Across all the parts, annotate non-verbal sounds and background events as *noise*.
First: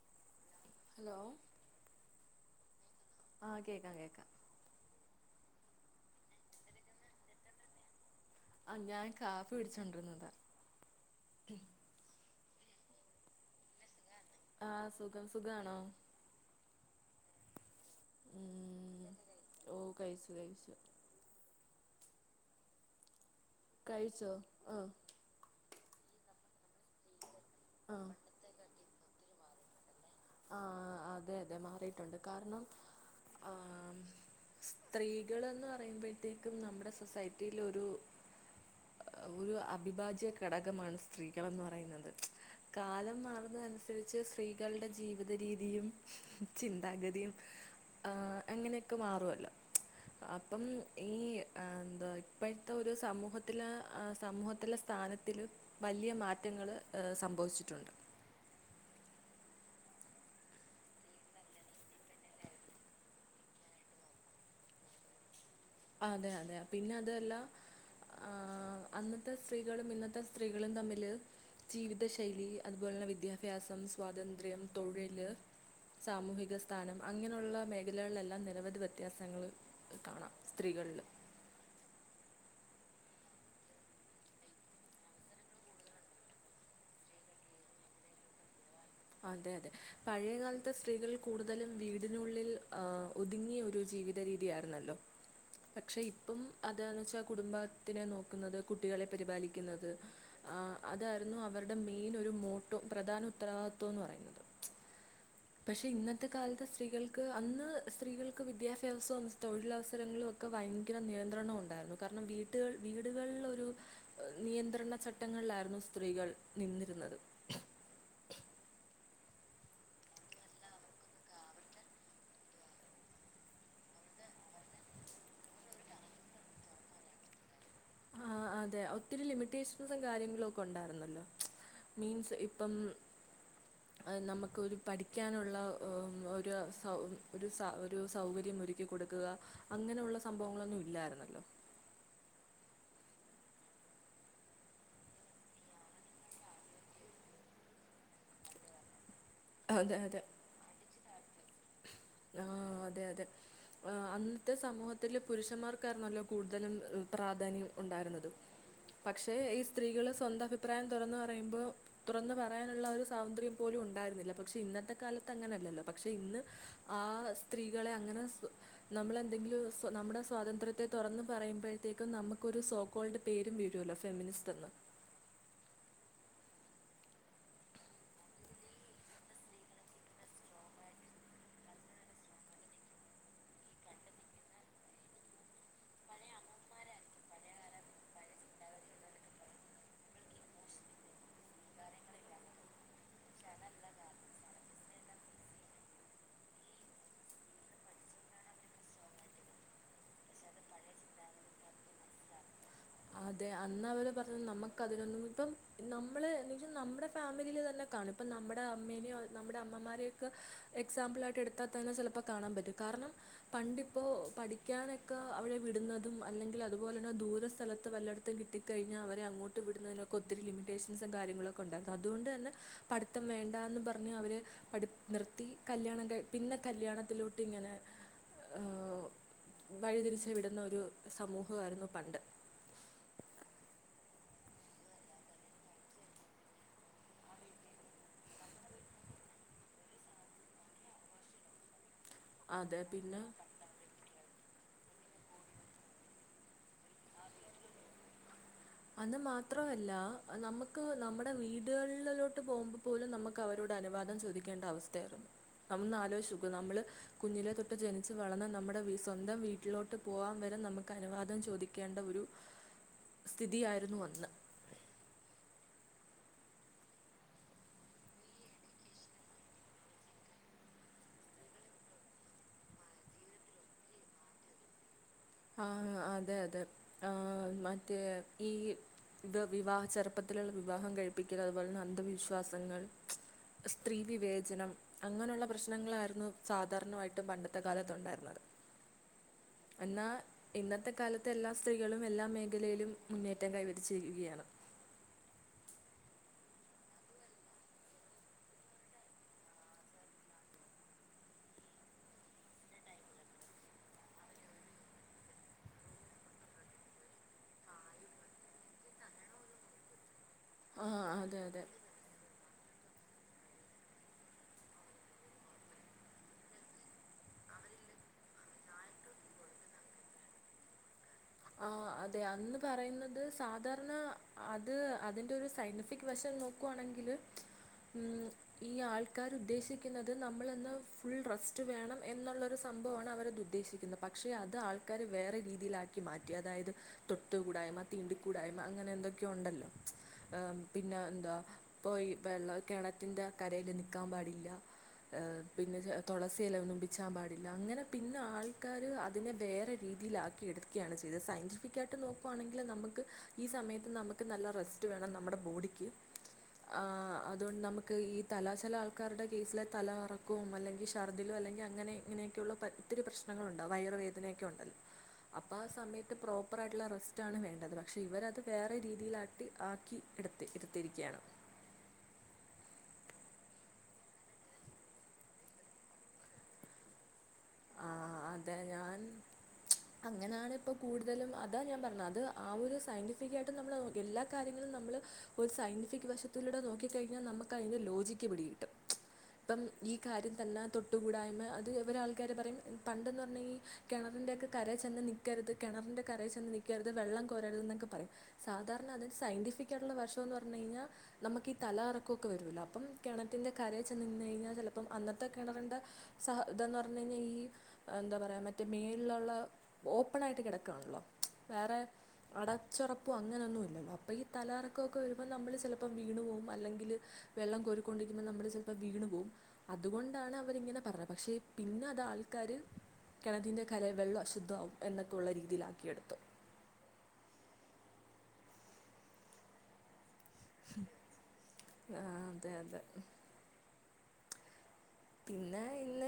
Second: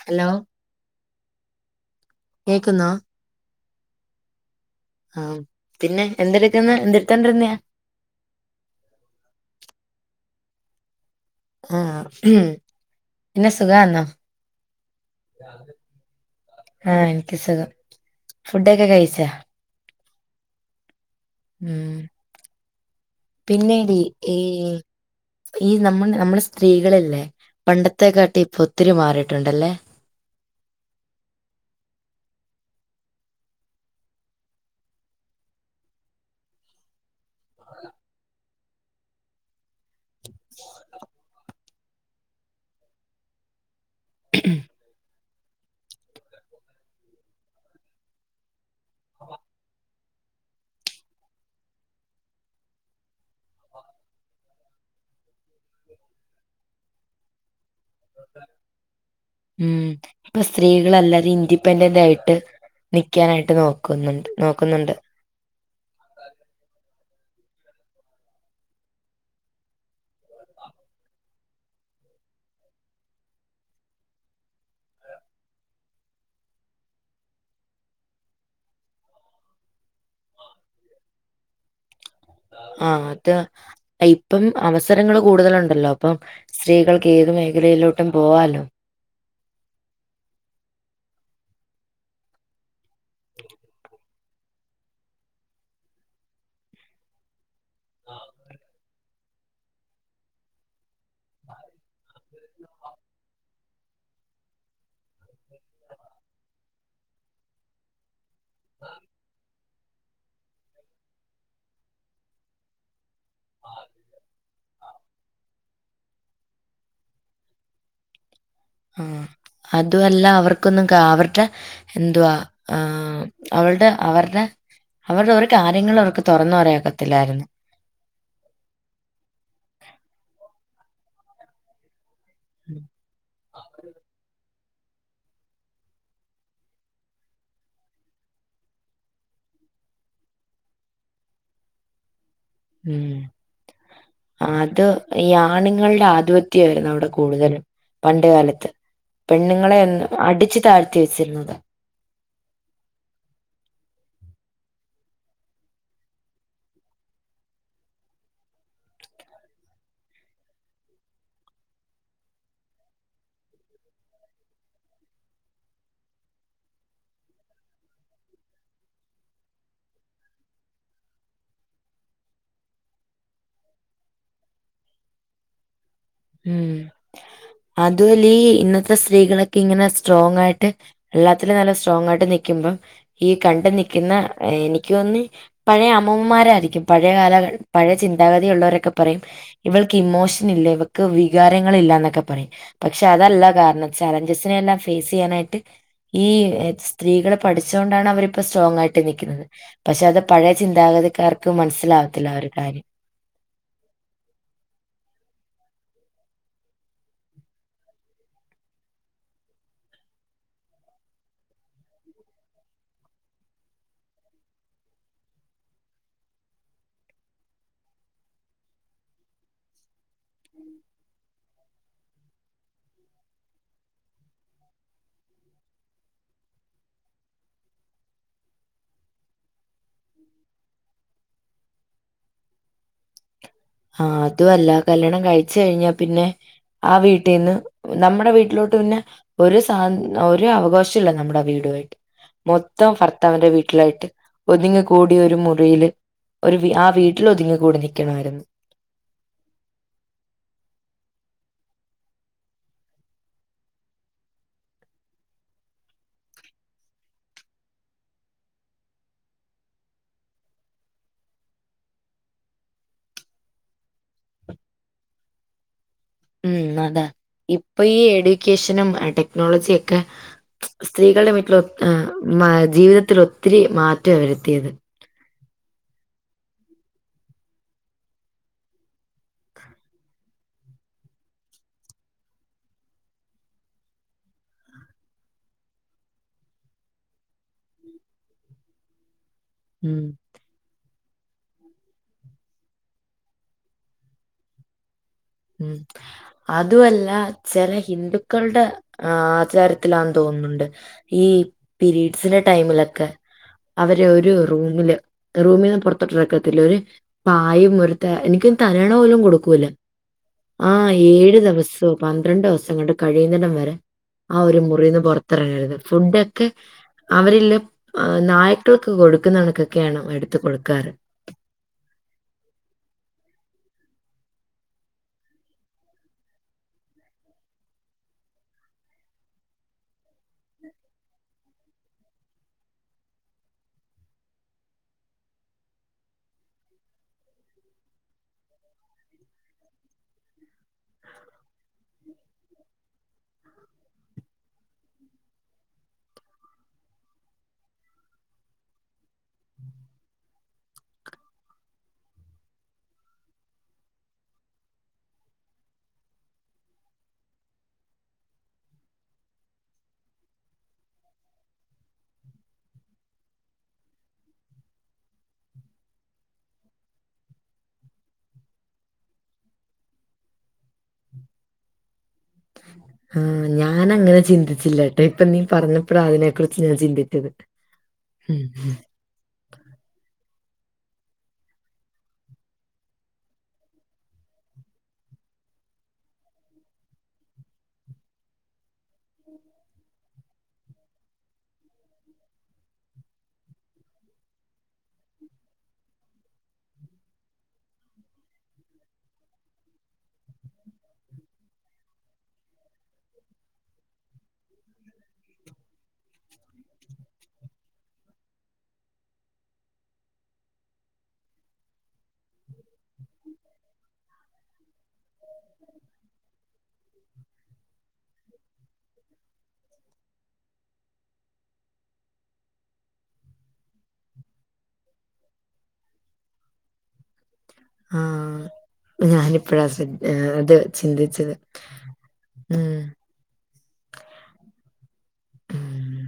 Hello hello കേക്ക്ന്നോ ആഹ് കേക്കാം കേക്കാ ആഹ് പിന്നെ എന്തെട്ക്ക്ന്ന് എന്ത്ട്ത്തൊണ്ടിരുന്നേയാ ആഹ് ഞാൻ കാപ്പി കുട്ച്ചോണ്ടിരുന്നതാ ആഹ് മ് പിന്നെ സുഖാന്നോ ആഹ് സുഖം സുഖണോ ആഹ് എനിക്ക് സുഖം ഫുഡൊക്കെ കയ്ച്ചാ ഓ കയിച്ചു കയ്യ് ഉം പിന്നെടി കഴിച്ചോ ഈ ആഹ് ഈ നമ്മൾ നമ്മളെ സ്ത്രീകള്ല്ലേ പണ്ടത്തെ ആഹ് കാട്ടി *unintelligible* ഒത്തിരി മാറിയിട്ടുണ്ടല്ലേ. ആഹ് അതെ അതെ മാറിയിട്ടുണ്ട് കാരണം ആ സ്ത്രീകളന്ന് പറയുമ്പോഴത്തേക്കും നമ്മുടെ സൊസൈ റ്റീലൊരു ഒരു അ ഭിഭാജ്യ ഘടകമാണ് സ്ത്രീകളെന്ന് പറയുന്നത് കാലം മാറുന്നതനു സരിച്ച് സ്ത്രീകളുടെ ജീ വിത രീതിയും ചിന്താഗതിയും ആഹ് അങ്ങനെയൊക്കെ മാറുവല്ലോ. അപ്പം ഈ എന്താ ഇപ്പോഴത്തെ ഒരു സമൂഹത്തിലെ അ സമൂഹത്തിലെ സ്ഥാനത്തില് വലിയ മാറ്റങ്ങള് അ സംഭവിച്ചിട്ടുണ്ട്. ഉം ഇപ്പൊ സ്ത്രീകളെല്ലാരും ഇൻഡിപെൻഡന്റ് ആയിട്ട് നിക്കാനായിട്ട് നോക്കുന്നുണ്ട് നോക്കുന്നുണ്ട്. അതെ അതെ പിന്നെ അതുവല്ല ആ അന്നത്തെ സ്ത്രീകളും ഇന്നത്തെ സ്ത്രീകളും തമ്മില് ജീവിത ശൈലി അതുപോലെ തന്നെ വിദ്യാഭ്യാസം സ്വാതന്ത്ര്യം തൊഴില് സാമൂഹിക സ്ഥാനം അങ്ങനെയുള്ള മേഖലകളിലെല്ലാം നിരവധി വ്യത്യാസങ്ങൾ കാണാം സ്ത്രീകളില് ആ അത് ഇപ്പം അവസരങ്ങൾ കൂടുതലുണ്ടല്ലോ അപ്പം സ്ത്രീകൾക്ക് ഏത് മേഖലയിലോട്ടും പോവാലോ അതെ അതെ പഴയകാലത്തെ സ്ത്രീകൾ കൂടുതലും വീടിനുള്ളിൽ ആ. ഒതുങ്ങിയ ഒരു ജീവിതം രീതി ആയിരുന്നല്ലോ പക്ഷെ ഇപ്പം അതാന്ന് വെച്ചാൽ കുടുംബ ത്തിെ നോക്കുന്നത് കുട്ടികളെ പരിപാലിക്കുന്നത് അതായിരുന്നു അവരുടെ മെയിൻ മോട്ടോ പ്രധാന ഉത്തരവാദി ന്ന് പറയുന്നത് പക്ഷെ ഇന്നത്തെ കാലത്ത് സ്ത്രീകൾക്ക് അന്ന് സ്ത്രീകൾക്ക് വിദ്യാഭ്യാസം തൊഴിലവ അവസരങ്ങളൊക്കെ ഭയങ്കര നിയന്ത്രണം ഉണ്ടായിരുന്നു കാരണം വീട്ടുകൾ വീ വീടുകളിലൊരു നിയന്ത്രണ ചട്ടങ്ങളിലായിരുന്നു സ്ത്രീകൾ നിന്നിരുന്നത് ആ അതു അല്ല അവർക്കൊന്നും അവർക്ക് എന്തുവാ ആ അവളെടെ അവർടെ അവരുടെ ഒരു കാര്യങ്ങൾ അവർക്ക് തുറന്നു പറയാൻഒക്കത്തില്ലായിരുന്നു ആ അതെ ഒത്തിരി ലിമിറ്റേഷൻസും കാര്യങ്ങളും ഒക്കെ ഉണ്ടായിരുന്നല്ലോ മീൻസ് ഇപ്പം ഉം. നമ ഒരു പഠിക്കാനുള്ള ഒ ഒ ഒരു സൗ ഒരു സ ഒരു സൗകര്യം ഒരുക്കി കൊടുക്കുക അങ്ങനെയുള്ള സംഭവങ്ങളൊന്നും ഇല്ലായിരുന്നല്ലോ ഉം അത് ഈ ആണുങ്ങളുടെ ആധിപത്യ അയിരുന്നു അവിടെ കൂടുതലും പണ്ട് കാലത്ത് പെണ്ണുങ്ങളെ അതെ അതെ അടിച്ചു താഴ്ത്തി വെച്ചിരുന്നത ആ അതെ അതെ അന്നത്തെ സമൂഹത്തിലെ പുരുഷന്മാർക്കായിരന്നല്ലോ കൂടുതലും പ്രാധാന്യം ഉണ്ടായിരുന്നതും. പക്ഷേ ഈ സ്ത്രീകള് സ്വന്തം അഭിപ്രായം തുറന്ന് പറയുമ്പം തുറന്ന് പറയാനുള്ള ഒരു സ്വാതന്ത്ര്യം പോലും ഉണ്ടായിരുന്നില്ല. പക്ഷേ ഇന്നത്തെ കാലത്ത് അങ്ങനെ അല്ലല്ലോ പക്ഷേ ഇന്ന് ആ സ്ത്രീകളെ അങ്ങനെ നമ്മള് എന്തെങ്കിലും സ്വ നമ്മുടെ സ്വാതന്ത്ര്യത്തെ തുറന്ന് പറയുമ്പഴത്തേക്കും നമുക്കൊരു സോകോൾഡ് പേരും വീഴുവല്ലോ ഫെമിനിസ്റ്റ് എന്ന് ഉം അതുവല്ലി ഈ ഇന്നത്തെ സ്ത്രീകളക്കെ ഇങ്ങനെ സ്ട്രോങ് ആയിട്ട് എല്ലാത്തിലും നല്ല സ്ട്രോങ് ആയിട്ട് നിൽക്കുമ്പം ഈ കണ്ട് നിൽക്കുന്ന എനിക്ക് തോന്നി പഴയ അമ്മുമ്മമാരായിരിക്കും പഴയ കാല ക പഴയ ചിന്താഗതിയുള്ളവരൊക്കെ പറയും ഇവൾക്ക് ഇമോഷൻ ഇല്ലേ എന്ന് ക്ക്‌ വികാരങ്ങൾ ഇല്ലന്നക്കെ പറയും പക്ഷെ അതല്ല കാരണം ചലഞ്ചസിനെ എല്ലാം ഫേസ് ചെയ്യാനായിട്ട് ഈ സ്ത്രീകളെ പഠിച്ചോണ്ടാണ് അവരിപ്പം സ്റ്റോങ്ങായിട്ട് നിക്കുന്നത് പക്ഷെ അത് പഴയ ചിന്താഗതിക്കാർക്ക് മനസ്സിലാവത്തില്ല ആ ഒരു കാര്യം അതെ അന്ന് അവർ പറഞ്ഞത് നമ്മക്ക് അതിനൊന്നും ഇപ്പം നമ്മളെ ണെങ്കിൽ നമ്മുടെ ഫാമിലിയിൽ തന്നെ കാണും ഇപ്പം നമ്മടെ അമ്മേനെയോ നമ്മടെ അമ്മമാരെയൊക്കെ എക്സാംപിളായിട്ട് ആയിട്ട് എടുത്താൽ തന്നെ ചിലപ്പോൾ കാണാൻ പറ്റും കാരണം പണ്ടി ഇപ്പോൾ പഠിക്കാനക്കെ അവിടെ വിടുന്നതും അല്ലെങ്കിൽ അതുപോലെ തന്നെ ദൂരെ സ്ഥല വല്ലയിടത്തും കിട്ടി കഴിഞ്ഞാൽ അവരെ അങ്ങോട്ട് വിടുന്നതിനൊക്കെ ഒത്തിരി ലിമിറ്റേഷൻസ് കാര്യങ്ങളൊക്കെ ഉണ്ടായിരുന്നു. അതുകൊണ്ട് തന്നെ പഠിത്തം വേണ്ട എന്ന് പറഞ്ഞ് അവരെ പഠി നിർത്തി കല്യാണം കഴി പിന്നെ കല്യാണത്തിലോട്ട് ഇങ്ങനെ വഴിതിരിച്ച് വിടുന്ന ഒരു സമൂഹം ആയിരുന്നു പണ്ട് ആഹ അതു അല്ല കല്യാണം കഴിച്ച് കഴിഞ്ഞാ പിന്നെ ആ വീട്ടിന്ന് നമ്മുടെ വീട്ടിലോട്ട് പിന്നെ ഒരു സ്വ ഒരു അവകാശവുമില്ല നമ്മുടെ വീടുവായിട്ട് അതെ മൊത്തം പിന്നെ ഭർത്താവിന്റെ വീട്ടിലായിട്ട് ഒതുങ്ങി കൂടി ഒരു മുറിയിലെ ഒരു ആ വീട്ടിൽ ഒതുങ്ങി കൂടി നിക്കണുണ്ട് അന്ന് മാത്രമല്ല നമ്മക്ക് നമ്മടെ വീടുകളിലോട്ട് പോകുമ്പോ പോലും നമ്മക്ക് അവരോട് അനുവാദം ചോദിക്കേണ്ട അവസ്ഥ ആയിരുന്നു നമ്മളൊന്ന് ആലോചിച്ചു ഓക്ക് നമ്മള് കുഞ്ഞിലെ തൊട്ട് ജനിച്ചു വളർന്ന് നമ്മടെ സ്വന്തം വീട്ടിലോട്ട് പോവാൻ വരെ നമുക്ക് അനുവാദം ചോദിക്കേണ്ട ഒരു സ്ഥിതി ആയിരുന്നു അന്ന് ഉം അതാ ഇപ്പം ഈ എഡ്യൂക്കേഷനും അടെക്നോളജി ഒക്കെ സ്ത്രീകളുടെ വീട്ടിൽ ജീവിതത്തിൽ ഒത്തിരി മാറ്റം അവ വരുത്തിയത്. ആ അതെ അതെ ആ മറ്റേ ഈ ഇത് വിവാഹ ചെറുപ്പത്തിലുള്ള വിവാഹം കഴിപ്പിക്കൽ, അതുപോലെ തന്നെ അന്ധവിശ്വാസങ്ങൾ, സ്ത്രീ വിവേചനം അങ്ങനെയുള്ള പ്രശ്നങ്ങളായിരുന്നു സാധാരണവായിട്ടും പണ്ടത്തെ കാലത്ത് ഉണ്ടായിരുന്നത് ഉം ഇന്നത്തെ കാലത്ത് എല്ലാ സ്ത്രീകളും എല്ലാ മേഖലയിലും മുന്നേറ്റം കൈവരിച്ചിരിക്കുകയാണ് ഉം അതുമല്ല ചില ഹിന്ദുക്കളുടെ ആചാരത്തിലാ തോന്നുന്നുണ്ട് ഈ പീരീഡ്സിന്റെ ടൈമിലൊക്കെ അവര് ഒരു റൂമില് റൂമിന്ന് പുറത്തോട്ട് ഇറക്കത്തില്ല അവര് പായും ഒരു തല എനിക്ക് തലയണ പോലും കൊടുക്കൂല്ല ആ ഏഴ് അതെ അതെ ദിവസവും പന്ത്രണ്ട് ദിവസം തങ്ങളുടെ കഴിയുന്നടം വരെ ആ ഒരു മുറിന്ന് പൊറത്തിറങ്ങരുത് ഫുഡ്ടെക്കെ അവരില്ലെ നായ്ക്കൾക്ക് കൊടുക്കുന്ന ഒണക്കൊക്കെയാണ് എടുത്ത് കൊടുക്കാറ് ആ അതെ അന്ന് പറയുന്നത് സാധാരണ അത് അതിന്റെ ഒരു സയന്റിഫിക് വശം നോക്കുവാണെങ്കില് ഈ ആൾക്കാർ ഉദ്ദേശിക്കുന്നത് നമ്മളന്ന് ഫുൾ റെസ്റ്റ് വേണം എന്നുള്ളൊരു സംഭവമാണ് അവരത് ഉദ്ദേശിക്കുന്നത് പക്ഷെ അത് ആൾക്കാര് വേറെ രീതിയിൽ ആ കി മാറ്റി അതായത് തൊട്ട് കൂടായ്മ തീണ്ടിക്കൂടായ്മ അങ്ങനെ എന്തൊക്കെയോ ഒണ്ടല്ലോ പിന്നെ എന്താ പോയി വെള്ള കെണ *unintelligible* കരേല് നിക്കാൻ പാടില്ല ഏഹ് പിന്നെ തുളസി ഇല ഒന്നും പിച്ചാൻ പാടില്ല അങ്ങനെ പിന്നെ ആൾക്കാര് അ *unintelligible* വേറെ രീതിയിലാക്കി എടു ഇക്കയാണ് ചെയ്ത് സയന്റിഫിക് ആയിട്ട് നോക്കുവാണെങ്കിൽ നമ്മക്ക് ഈ സമയത്ത് നമ്മക്ക് നല്ല റെസ്റ്റ് വേണം. നമ്മുടെ ബോഡിക്ക് ആ അതുകൊണ്ട് നമ്മക്ക് ഈ തലാശല ആൾക്കാരുടെ കേസിലെ തലകറക്കവും, അല്ലെകിൽ ഛർദിലോ അല്ലെങ്കിൽ അങ്ങനെ ഇങ്ങനെയൊക്കെയുള്ള ഒത്തിരി പ്രശ്നങ്ങള ഉണ്ടാവും വയറുവേദനയൊക്കെ ഒണ്ടല്ലോ അപ്പൊ ആ സമയത്ത് പ്രോപ്പർ ആയിട്ടുള്ള റെസ്റ്റ് ആണ് വേണ്ടത്. പക്ഷെ ഇവരത് വേറെ രീതിയിലാക്കി ആക്കി എടുത്തി എടുത്തിരിക്കുകയാണ് ആ ഞാൻ അങ്ങനെ ചിന്തിച്ചില്ലട്ടോ ഇപ്പ നീ പറഞ്ഞപ്പഴാ അതിനെ കുറിച്ച് ഞാൻ ചിന്തിച്ചത് ആഹ് ഉം ഉം അങ്ങനെയാണ് ഇപ്പം കൂടുതലും അതാ ഞാൻ പറഞ്ഞത് അത് ആ ഒരു സയന്റിഫിക് ആയിട്ടും നമ്മളെ എല്ലാ കാര്യങ്ങളും നമ്മളെ ഒരു സയന്റിഫിക് വശത്തിലൂടെ നോക്കിക്കഴിഞ്ഞാൽ നമ്മക്ക് അതിൻ്റെ ലോജിക്ക് പിടി കിട്ടും ഇപ്പം ഈ കാര്യം തന്നെ തൊട്ടുകൂടായ്മ അത് ഒരാൾ ക്കരെ പറയും പണ്ടെന്ന് പറഞ്ഞകഴി കിണറിന്റെക്കെ കര ചെന്ന് നിക്കരുത് കിണറിൻന്റെ കരയിൽ ചെന്ന് നിൽക്കരുത് വെള്ളം കോരരുത് എന്നൊക്കെ പറയും സാധാരണ അതിന് സയന്റിഫിക്കായിട്ടുള്ള വശം ഒന്ന് പറഞ്ഞു കഴിഞ്ഞാൽ നമ്മക്ക് ഈ തല കറക്കവൊക്കെ വരുവലല്ലോ അപ്പം കിണറ്റിന്റെ കരയിൽ ചെന്ന് നി കഴിഞ്ഞൽ ചിലപ്പം അന്നത്തെ കിണറിന്റെ സഹ *unintelligible* പറ കഴിഞ്ഞാൽ ഈ എന്താ പറയയാ മറ്റേ മേളിലുള്ള ഓപ്പൺ ആയിട്ട് കിടക്കുകയാണല്ലോ വേറെ അടച്ചൊറപ്പും അങ്ങനെ ഒന്നും ഇല്ലല്ലോ അപ്പം ഈ തലകറവൊക്കെ വരുമ്പോൾ നമ്മളെ ചിലപ്പോൾ വീണു പോകും അല്ലെങ്കിൽ വെള്ളം കൊരിക്കൊണ്ടിരിക്കുമ്പൾ നമ്മളെ ചിലപ്പോ വീണു പോവും അതുകൊണ്ടാണ് അവരിങ്ങനെ പറഞ്ഞത് പക്ഷെ ഇ പിന്നെ അത ആൾക്കാര് കിണറ്റിൻ്റെ കരയിൽ വെള്ളം അശുദ്ധവാക്കും എന്നൊക്കെ ഉള്ള രീതിലാക്കിയെടുത്തു. ആ ഞാനി ഇപ്പഴാ ശ്ര ആ അത് ചിന്തിച്ചത് ആ, അതെ ഉം അതെ ഉം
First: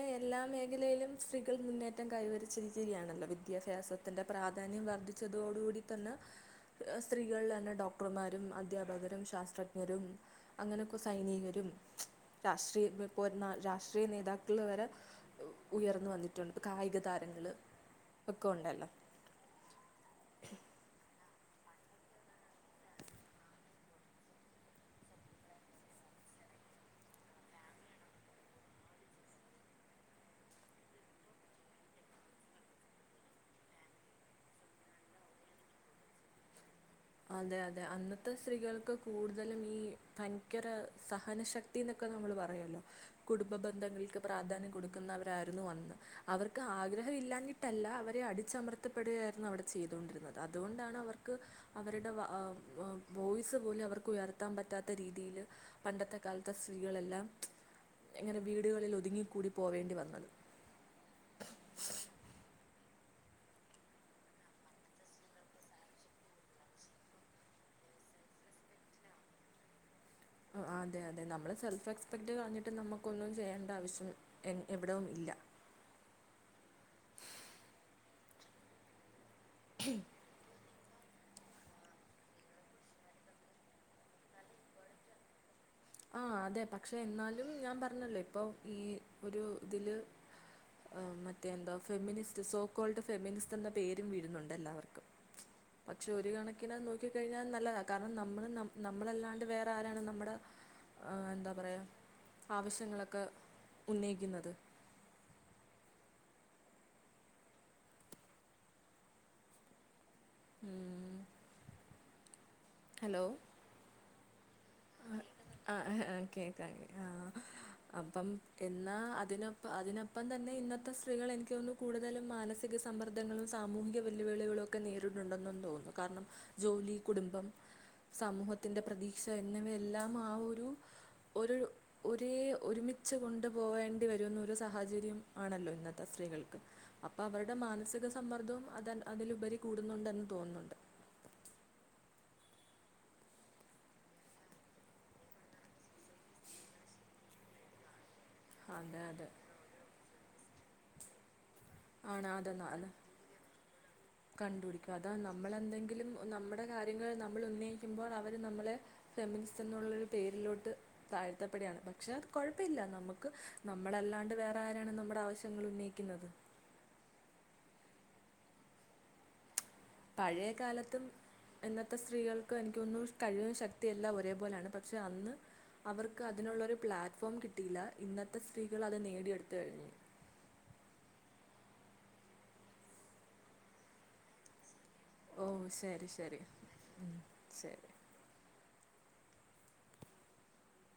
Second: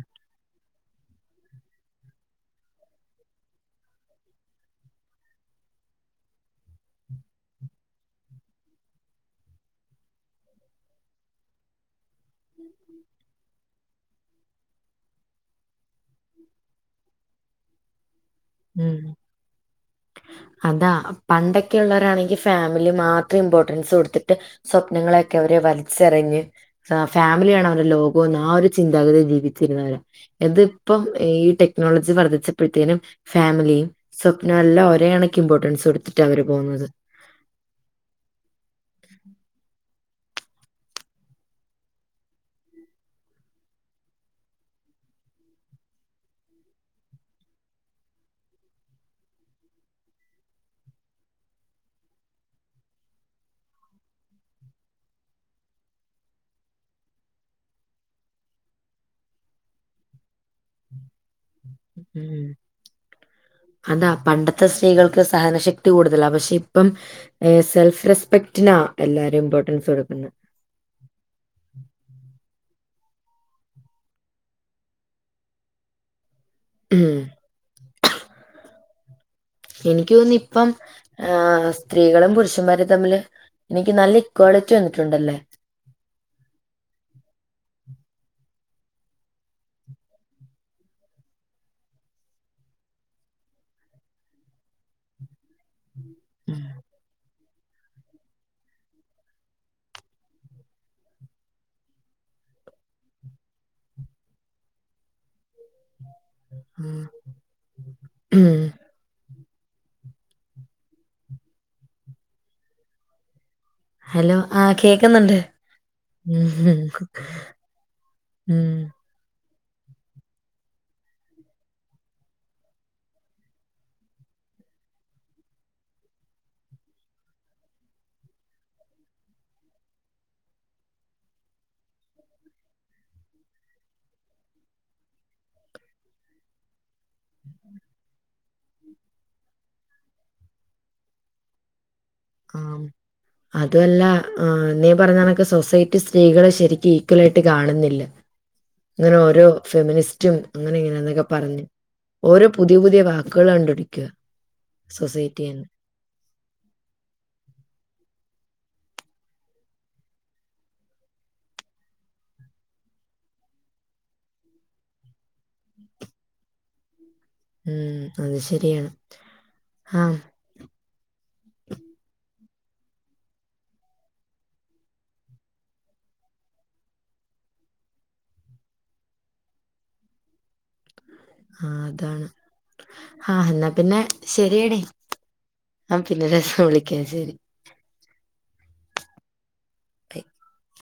നിലയിലും സ്ത്രീകൾ മുന്നേറ്റം കൈവരിച്ചിരിക്കുകയാണല്ലോ വിദ്യാഭ്യാസത്തിന്റെ പ്രാധാന്യം വർദ്ധിച്ചതോടുകൂടി തന്നെ സ്ത്രീകൾ തന്നെ ഡോക്ടർമാരും, അദ്ധ്യാപകരും, ശാസ്ത്രജ്ഞരും, അങ്ങനെക്കെ സൈനികരും, രാഷ്ട്രീയ *unintelligible* *unintelligible* രാഷ്ട്രീയ നേതാക്കൾ വരെ ഉയർന്നു വന്നിട്ടുണ്ട് കായിക താരങ്ങള് ഉം അതാ പണ്ടൊക്കെ ഉള്ളോരാണെങ്കി ഫാമിലി മാത്രം ഇമ്പോർട്ടൻസ് കൊടുത്തിട്ട് സ്വപ്നങ്ങളൊക്കെ അവര് വലിച്ചെറിഞ്ഞ് ഫാമിലിയാണ് അവരുടെ ലോകോന്ന് ആ ഒരു ചിന്താഗതിയിൽ ജീവിക്കുന്നവരാ എന്താ ഇപ്പം ഈ ടെക്നോളജി വർദ്ധിച്ചപ്പഴ്ത്തേനും- ഫാമിലിയും സ്വപ്നവും എല്ലാം ഒരേണക്ക് ഇമ്പോർട്ടൻസ് കൊടുത്തിട്ട് ആ അവര് പോന്നത് അതെ അതെ അന്നത്തെ സ്ത്രീകൾക്ക് കൂടുതലും ഈ ഭയങ്കര സഹന ശക്തിന്നൊക്കെ നമ്മള് പറയുവല്ലോ കുടുംബ ബന്ധങ്ങൾക്ക് പ്രാധാന്യം കൊടുക്കുന്നവരാരുന്നു അന്ന് അവർക്ക് ആഗ്രഹം ഇല്ലാഞ്ഞിട്ടല്ല അവരെ അടിച്ചമർത്തപ്പെടുകയായിരുന്നു അവിടെ ചെയ്തൊണ്ടിരുന്നത് അതുകൊണ്ടാണ് അവർക്ക്- അവരുടെ വാ വോയ്സ് പോലും അവർക്കുയർത്താൻ പറ്റാത്ത രീതിയിൽ പണ്ടത്തെ കാലത്തെ സ്ത്രീകളെല്ലാം ഇങ്ങനെ വീടുകളിൽ ഒതുങ്ങിക്കൂടി പോവേണ്ടി വന്നത്. ഉം അതാ പണ്ടത്തെ സ്ത്രീകൾക്ക് സഹന ശക്തി കൂടുതലാ പക്ഷെ ഇപ്പം സെൽഫ് റെസ്പെക്റ്റിനാ എല്ലാരും ഇമ്പോർട്ടൻസ് കൊടുക്കു അതെ അതെ നമ്മള് സെൽഫ് റെസ്പെക്ട് കളഞ്ഞിട്ട് നമ്മു ക്ക്‌ ഒന്നും ചെയ്യേണ്ട ആവശ്യം എ എവിടവും ഇല്ല ഉം എനിക്ക്‌ തോന്നുന്നു ഇപ്പം ആ സ്ത്രീകളും പുരുഷന്മാരും തമ്മില് എനിക്ക് നല്ല ഇക്വാലിറ്റി വന്നിട്ടുണ്ടല്ലേ ആ അതെ പക്ഷെ എന്നാലും ഞാൻ പറഞ്ഞല്ലോ ഇപ്പൊ ഈ ഒരു ഇതില് മറ്റേ എന്താ ഫെമിനിസ്റ്റ് സോ കോൾഡ് ഫെമിനിസ്റ്റ് എന്ന പേരും വീഴുന്നുണ്ട് എല്ലാവർക്കും പക്ഷെ ഒരു ഉം കണക്കിന് നോക്കി കഴിഞ്ഞാൽ ന ല്ലതാ കാരണം നമ്മൾ നമ്മളല്ലാണ്ട് വേറെ ആരാണ് നമ്മടെ ആ എന്താ പറയാ ആവശ്യങ്ങളൊക്കെ ഉന്നയിക്കുന്നത് ആ ഉം ഉം ഹലോ ഹലോ ആഹ് കേക്കുന്നുണ്ട് ആ ആ കേക്കാം ഉം ആ അപ്പം ഉം എന്നാ അതിനൊ പ്പം അതിനൊപ്പം തന്നെ ഇന്നത്തെ സ്ത്രീകൾ എനിക്ക് തോന്നുന്നു കൂടുതലും മാനസിക സമ്മർദ്ദങ്ങളും സാമൂഹിക വെല്ലുവിളികളും ഒക്കെ നേരിടുന്നുണ്ടെന്ന് തോന്നുന്നു കാരണം ജോലി കുടുംബം സമൂഹത്തിന്റെ പ്രതീക്ഷ എന്നിവയെല്ലാം ആ ഒരു ഒരു ഒരേ ഒരുമിച്ച് കൊണ്ട് പോവേണ്ടി വരുന്നൊരു ഒരു സാഹചര്യം ആണല്ലോ ഇന്നത്തെ സ്ത്രീകൾക്ക് അപ്പൊ അവരുടെ മാനസിക സമ്മർദ്ദവും അത് അതിലുപരി കൂടുന്നുണ്ടെന്ന് തോന്നുന്നുണ്ട് ആ അതുവല്ല ആ നീ പറഞ്ഞോണക്ക് സൊസൈറ്റി സ്ത്രീകളെ ശരിക്കും ഈക്വലായിട്ട് കാണുന്നില്ല അതെ അങ്ങനെ അതെ ഓരോ ഫെമിനിസ്റ്റും അങ്ങനെ ഇങ്ങനെന്നൊക്കെ പറഞ്ഞ് ഓരോ പുതിയ പുതിയ വാക്കുകള് കണ്ട് പിടിക്കുക കണ്ടുപിടിക്കും അതാ നമ്മളെന്തെങ്കിലും നമ്മുടെ കാര്യങ്ങൾ നമ്മള് ഉന്നയിക്കുമ്പോൾ അവര് നമ്മളെ ഫെമിനിസ്റ്റ് എന്നുള്ളൊരു പേരിലോട്ട് താഴ്ത്തപ്പെടയാണ് പക്ഷെ അത് കുഴപ്പമില്ല നമുക്ക് നമ്മളല്ലാണ്ട് വേറെ ആരാണ് നമ്മുടെ ആവശ്യങ്ങൾ ഉന്നയിക്കുന്നത് ഉം അത് ശരിയാണ് ആഹ് പഴയകാലത്ത് തും എന്നത്തെ സ്ത്രീകൾ ഇപ്പം എനിക്കോന്നു കഴിവും ശക്തി എല്ലാം ഒരേപോലെയാണ് പക്ഷെ അന്ന് അവർക്ക് അതിനുള്ളരു പ്ലാറ്റ്ഫോം കിട്ടിയില്ല ഇന്നത്തെ സ്ത്രീകൾ അത് നേടിയെടുത്ത് കഴിഞ്ഞു ആ അതാണ് ഹ എന്നാ പിന്നെ ശരിയടി ഓ ആ ശരി പിന്നെ ശരി രസ ഉളിക്ക ശരി ശരി പെക്